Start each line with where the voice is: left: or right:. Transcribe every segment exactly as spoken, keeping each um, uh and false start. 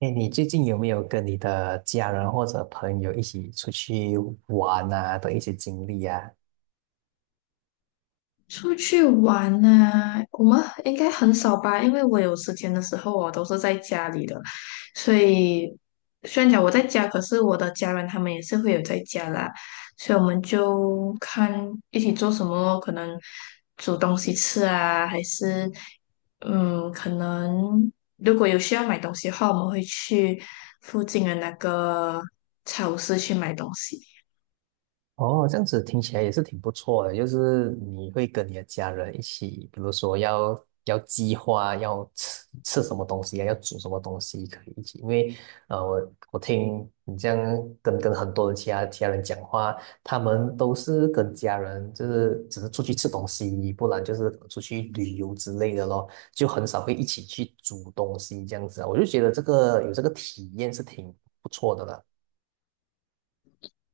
right: 哎，你最近有没有跟你的家人或者朋友一起出去玩啊的一些经历啊？
left: 出去玩呢、我们应该很少吧，因为我有时间的时候，我都是在家里的，所以虽然讲我在家，可是我的家人他们也是会有在家啦，所以我们就看一起做什么，可能煮东西吃啊，还是嗯，可能如果有需要买东西的话，我们会去附近的那个超市去买东西。
right: 哦，这样子听起来也是挺不错的，就是你会跟你的家人一起，比如说要要计划要吃吃什么东西啊，要煮什么东西，可以一起。因为呃，我我听你这样跟跟很多的其他其他人讲话，他们都是跟家人就是只是出去吃东西，不然就是出去旅游之类的咯，就很少会一起去煮东西这样子啊。我就觉得这个有这个体验是挺不错的啦。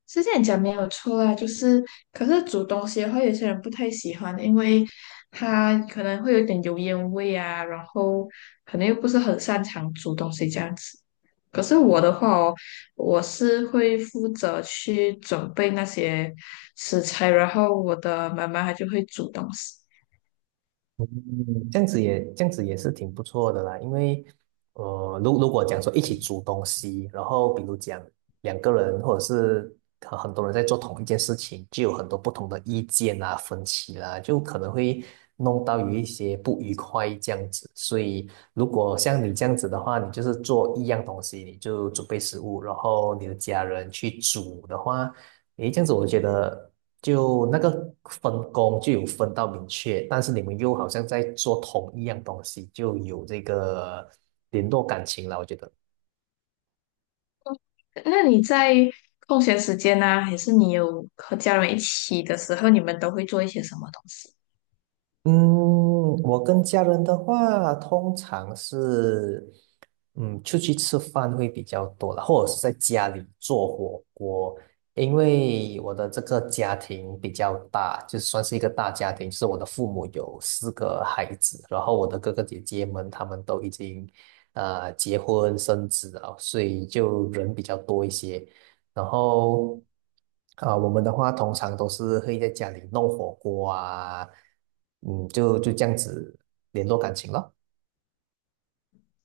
left: 是这样讲没有错啊，就是可是煮东西的话，有些人不太喜欢，因为他可能会有点油烟味啊，然后可能又不是很擅长煮东西这样子。可是我的话哦，我是会负责去准备那些食材，然后我的妈妈她就会煮东西。
right: 嗯，这样子也这样子也是挺不错的啦，因为呃，如如果讲说一起煮东西，然后比如讲两个人或者是呃很多人在做同一件事情，就有很多不同的意见啊、分歧啦，就可能会弄到有一些不愉快这样子。所以如果像你这样子的话，你就是做一样东西，你就准备食物，然后你的家人去煮的话，诶，这样子我觉得。就那个分工就有分到明确，但是你们又好像在做同一样东西，就有这个联络感情了，我觉得。
left: 那你在空闲时间呢、还是你有和家人一起的时候，你们都会做一些什么东西？
right: 嗯，我跟家人的话，通常是，嗯，出去吃饭会比较多了，或者是在家里做火锅。因为我的这个家庭比较大，就算是一个大家庭，就是我的父母有四个孩子，然后我的哥哥姐姐们他们都已经，呃，结婚生子了，所以就人比较多一些。然后，啊、我们的话通常都是会在家里弄火锅啊，嗯，就就这样子联络感情咯。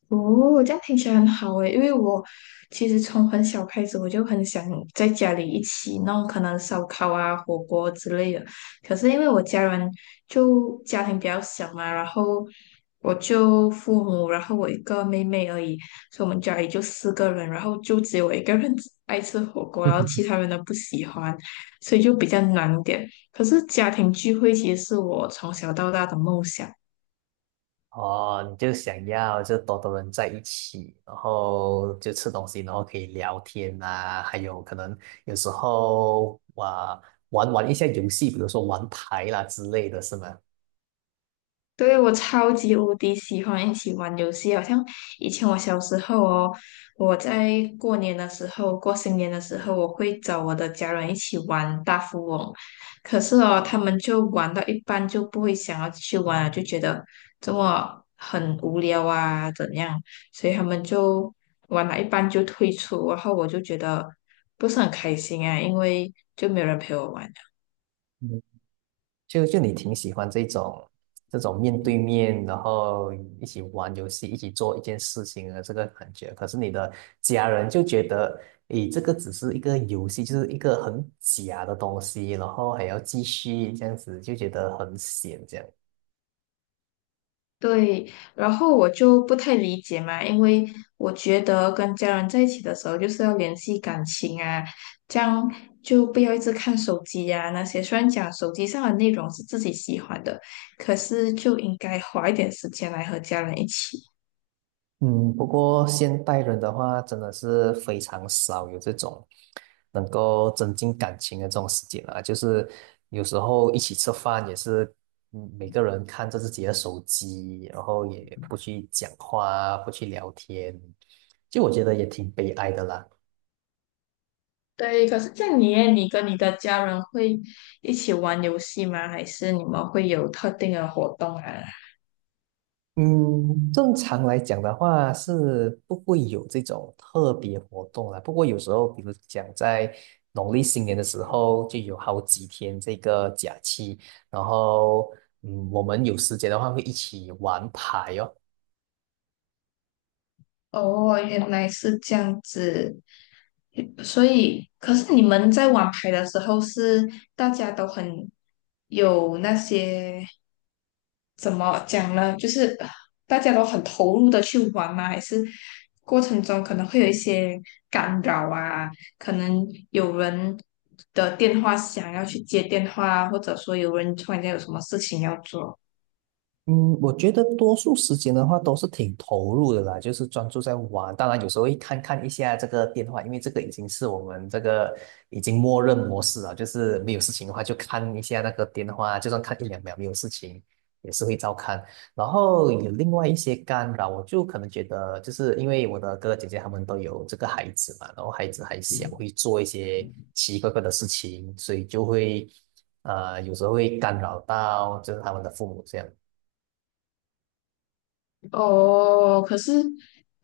left: 哦，这样听起来很好诶，因为我其实从很小开始我就很想在家里一起弄可能烧烤啊、火锅之类的。可是因为我家人就家庭比较小嘛，然后我就父母，然后我一个妹妹而已，所以我们家里就四个人，然后就只有我一个人 爱吃火锅，然后其他 人都不喜欢，所以就比较难一点。可是家庭聚会其实是我从小到大的梦想。
right: 哦，你就想要就多多人在一起，然后就吃东西，然后可以聊天啊，还有可能有时候啊玩玩一下游戏，比如说玩牌啦之类的是吗？
left: 对，我超级无敌喜欢一起玩游戏，好像以前我小时候哦，我在过年的时候、过新年的时候，我会找我的家人一起玩大富翁，可是哦，他们就玩到一半就不会想要继续玩了，就觉得这么很无聊啊，怎样，所以他们就玩了一半就退出，然后我就觉得不是很开心啊，因为就没有人陪我玩。
right: 就就你挺喜欢这种这种面对面，然后一起玩游戏，一起做一件事情的这个感觉。可是你的家人就觉得，诶，这个只是一个游戏，就是一个很假的东西，然后还要继续这样子，就觉得很闲这样。
left: 对，然后我就不太理解嘛，因为我觉得跟家人在一起的时候就是要联系感情啊，这样就不要一直看手机呀、那些。虽然讲手机上的内容是自己喜欢的，可是就应该花一点时间来和家人一起。
right: 嗯，不过现代人的话，真的是非常少有这种能够增进感情的这种时间啊。就是有时候一起吃饭也是，嗯每个人看着自己的手机，然后也不去讲话啊，不去聊天，就我觉得也挺悲哀的啦。
left: 对，可是像你耶你跟你的家人会一起玩游戏吗？还是你们会有特定的活动啊？
right: 正常来讲的话是不会有这种特别活动啦。不过有时候，比如讲在农历新年的时候，就有好几天这个假期，然后嗯，我们有时间的话会一起玩牌哦。
left: 哦，原来是这样子，所以，可是你们在玩牌的时候是大家都很有那些怎么讲呢？就是大家都很投入的去玩吗？还是过程中可能会有一些干扰啊？可能有人的电话响要去接电话，或者说有人突然间有什么事情要做。
right: 嗯，我觉得多数时间的话都是挺投入的啦，就是专注在玩。当然，有时候会看看一下这个电话，因为这个已经是我们这个已经默认模式了，就是没有事情的话就看一下那个电话，就算看一两秒没有事情，也是会照看。然后有另外一些干扰，我就可能觉得，就是因为我的哥哥姐姐他们都有这个孩子嘛，然后孩子还小，会做一些奇奇怪怪的事情，所以就会呃有时候会干扰到就是他们的父母这样。
left: 哦，可是，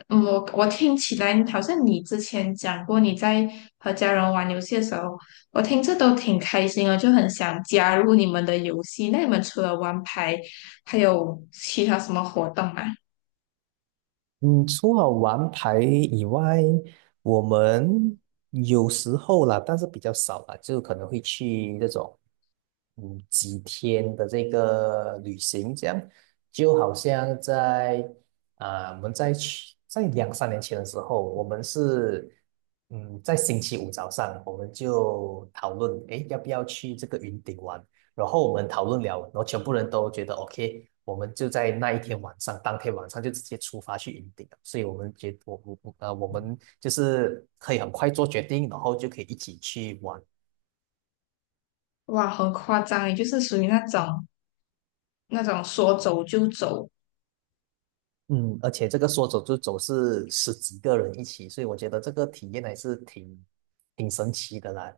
left: 嗯我我听起来好像你之前讲过你在和家人玩游戏的时候，我听着都挺开心的，就很想加入你们的游戏。那你们除了玩牌，还有其他什么活动吗？
right: 嗯，除了玩牌以外，我们有时候啦，但是比较少啦，就可能会去这种，嗯，几天的这个旅行，这样就好像在啊、我们在去在两三年前的时候，我们是嗯，在星期五早上，我们就讨论，诶，要不要去这个云顶玩？然后我们讨论了，然后全部人都觉得 O K，我们就在那一天晚上，当天晚上就直接出发去云顶了。所以我们觉我我我呃，我们就是可以很快做决定，然后就可以一起去玩。
left: 哇，很夸张，也就是属于那种那种说走就走，
right: 嗯，而且这个说走就走是十几个人一起，所以我觉得这个体验还是挺挺神奇的啦。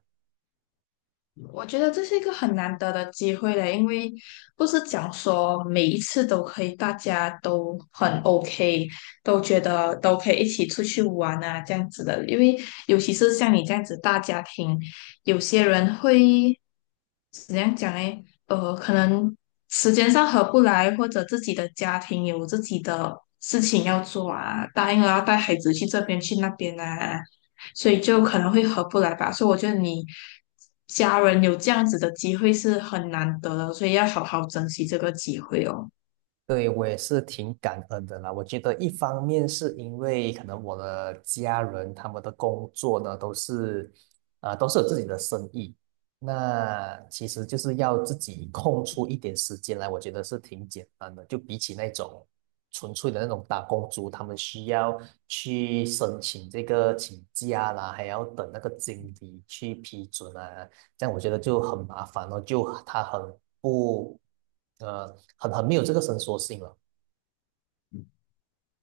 left: 我觉得这是一个很难得的机会嘞，因为不是讲说每一次都可以，大家都很 O K，都觉得都可以一起出去玩啊，这样子的。因为尤其是像你这样子大家庭，有些人会怎样讲嘞？呃，可能时间上合不来，或者自己的家庭有自己的事情要做啊，答应了要带孩子去这边去那边啊，所以就可能会合不来吧。所以我觉得你家人有这样子的机会是很难得的，所以要好好珍惜这个机会哦。
right: 对，我也是挺感恩的啦。我觉得一方面是因为可能我的家人他们的工作呢都是，呃，都是有自己的生意，那其实就是要自己空出一点时间来，我觉得是挺简单的。就比起那种纯粹的那种打工族，他们需要去申请这个请假啦，还要等那个经理去批准啊，这样我觉得就很麻烦哦，就他很不，呃，很很没有这个伸缩性了。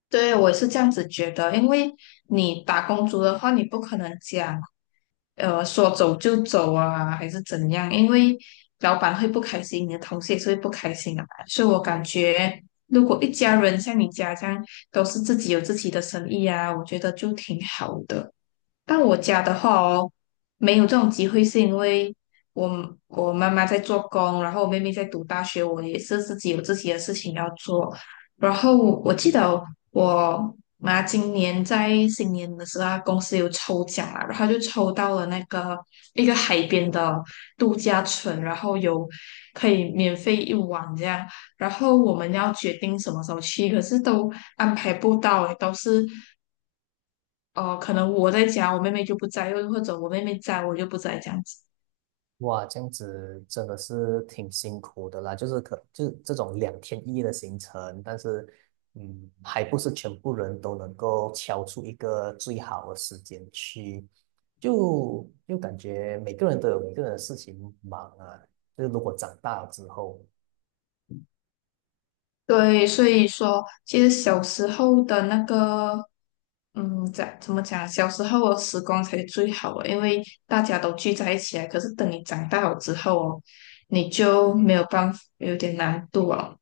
left: 对，我也是这样子觉得，因为你打工族的话，你不可能讲，呃，说走就走啊，还是怎样，因为老板会不开心，你的同事也是会不开心的嘛。所以我感觉，如果一家人像你家这样，都是自己有自己的生意啊，我觉得就挺好的。到我家的话哦，没有这种机会，是因为我我妈妈在做工，然后我妹妹在读大学，我也是自己有自己的事情要做。然后我记得我妈今年在新年的时候，她公司有抽奖啦，然后她就抽到了那个一个海边的度假村，然后有可以免费一晚这样。然后我们要决定什么时候去，可是都安排不到欸，都是哦、呃可能我在家，我妹妹就不在，又或者我妹妹在，我就不在这样子。
right: 哇，这样子真的是挺辛苦的啦，就是可就是这种两天一夜的行程，但是嗯，还不是全部人都能够敲出一个最好的时间去，就就感觉每个人都有每个人的事情忙啊。就是如果长大了之后。
left: 对，所以说，其实小时候的那个，嗯，在怎么讲？小时候的时光才是最好的，因为大家都聚在一起啊。可是等你长大了之后哦，你就没有办法，有点难度哦。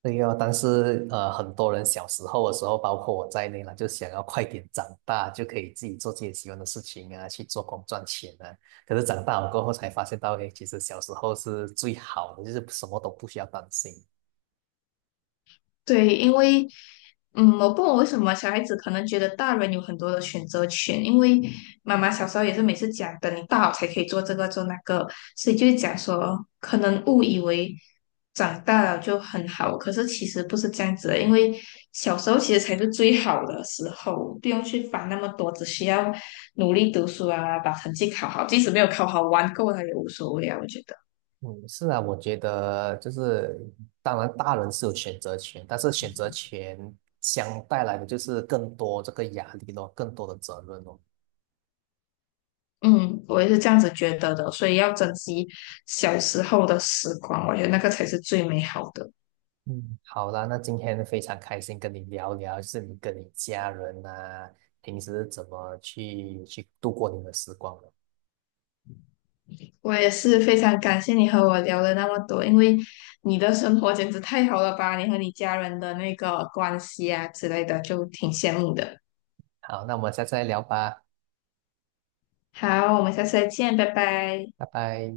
right: 对哦，但是呃，很多人小时候的时候，包括我在内了，就想要快点长大，就可以自己做自己喜欢的事情啊，去做工赚钱啊。可是长大了过后才发现到，诶，其实小时候是最好的，就是什么都不需要担心。
left: 对，因为，嗯，我不懂为什么小孩子可能觉得大人有很多的选择权，因为妈妈小时候也是每次讲，等你大了才可以做这个做那个，所以就是讲说，可能误以为长大了就很好，可是其实不是这样子的，因为小时候其实才是最好的时候，不用去烦那么多，只需要努力读书啊，把成绩考好，即使没有考好，玩够了也无所谓啊，我觉得。
right: 嗯，是啊，我觉得就是，当然大人是有选择权，但是选择权相带来的就是更多这个压力咯，更多的责任咯。
left: 嗯，我也是这样子觉得的，所以要珍惜小时候的时光，我觉得那个才是最美好的。
right: 嗯，好啦，那今天非常开心跟你聊聊，就是你跟你家人啊，平时怎么去去度过你的时光的。
left: 我也是非常感谢你和我聊了那么多，因为你的生活简直太好了吧，你和你家人的那个关系啊之类的，就挺羡慕的。
right: 好，那我们下次再聊吧，
left: 好，我们下次再见，拜拜。
right: 拜拜。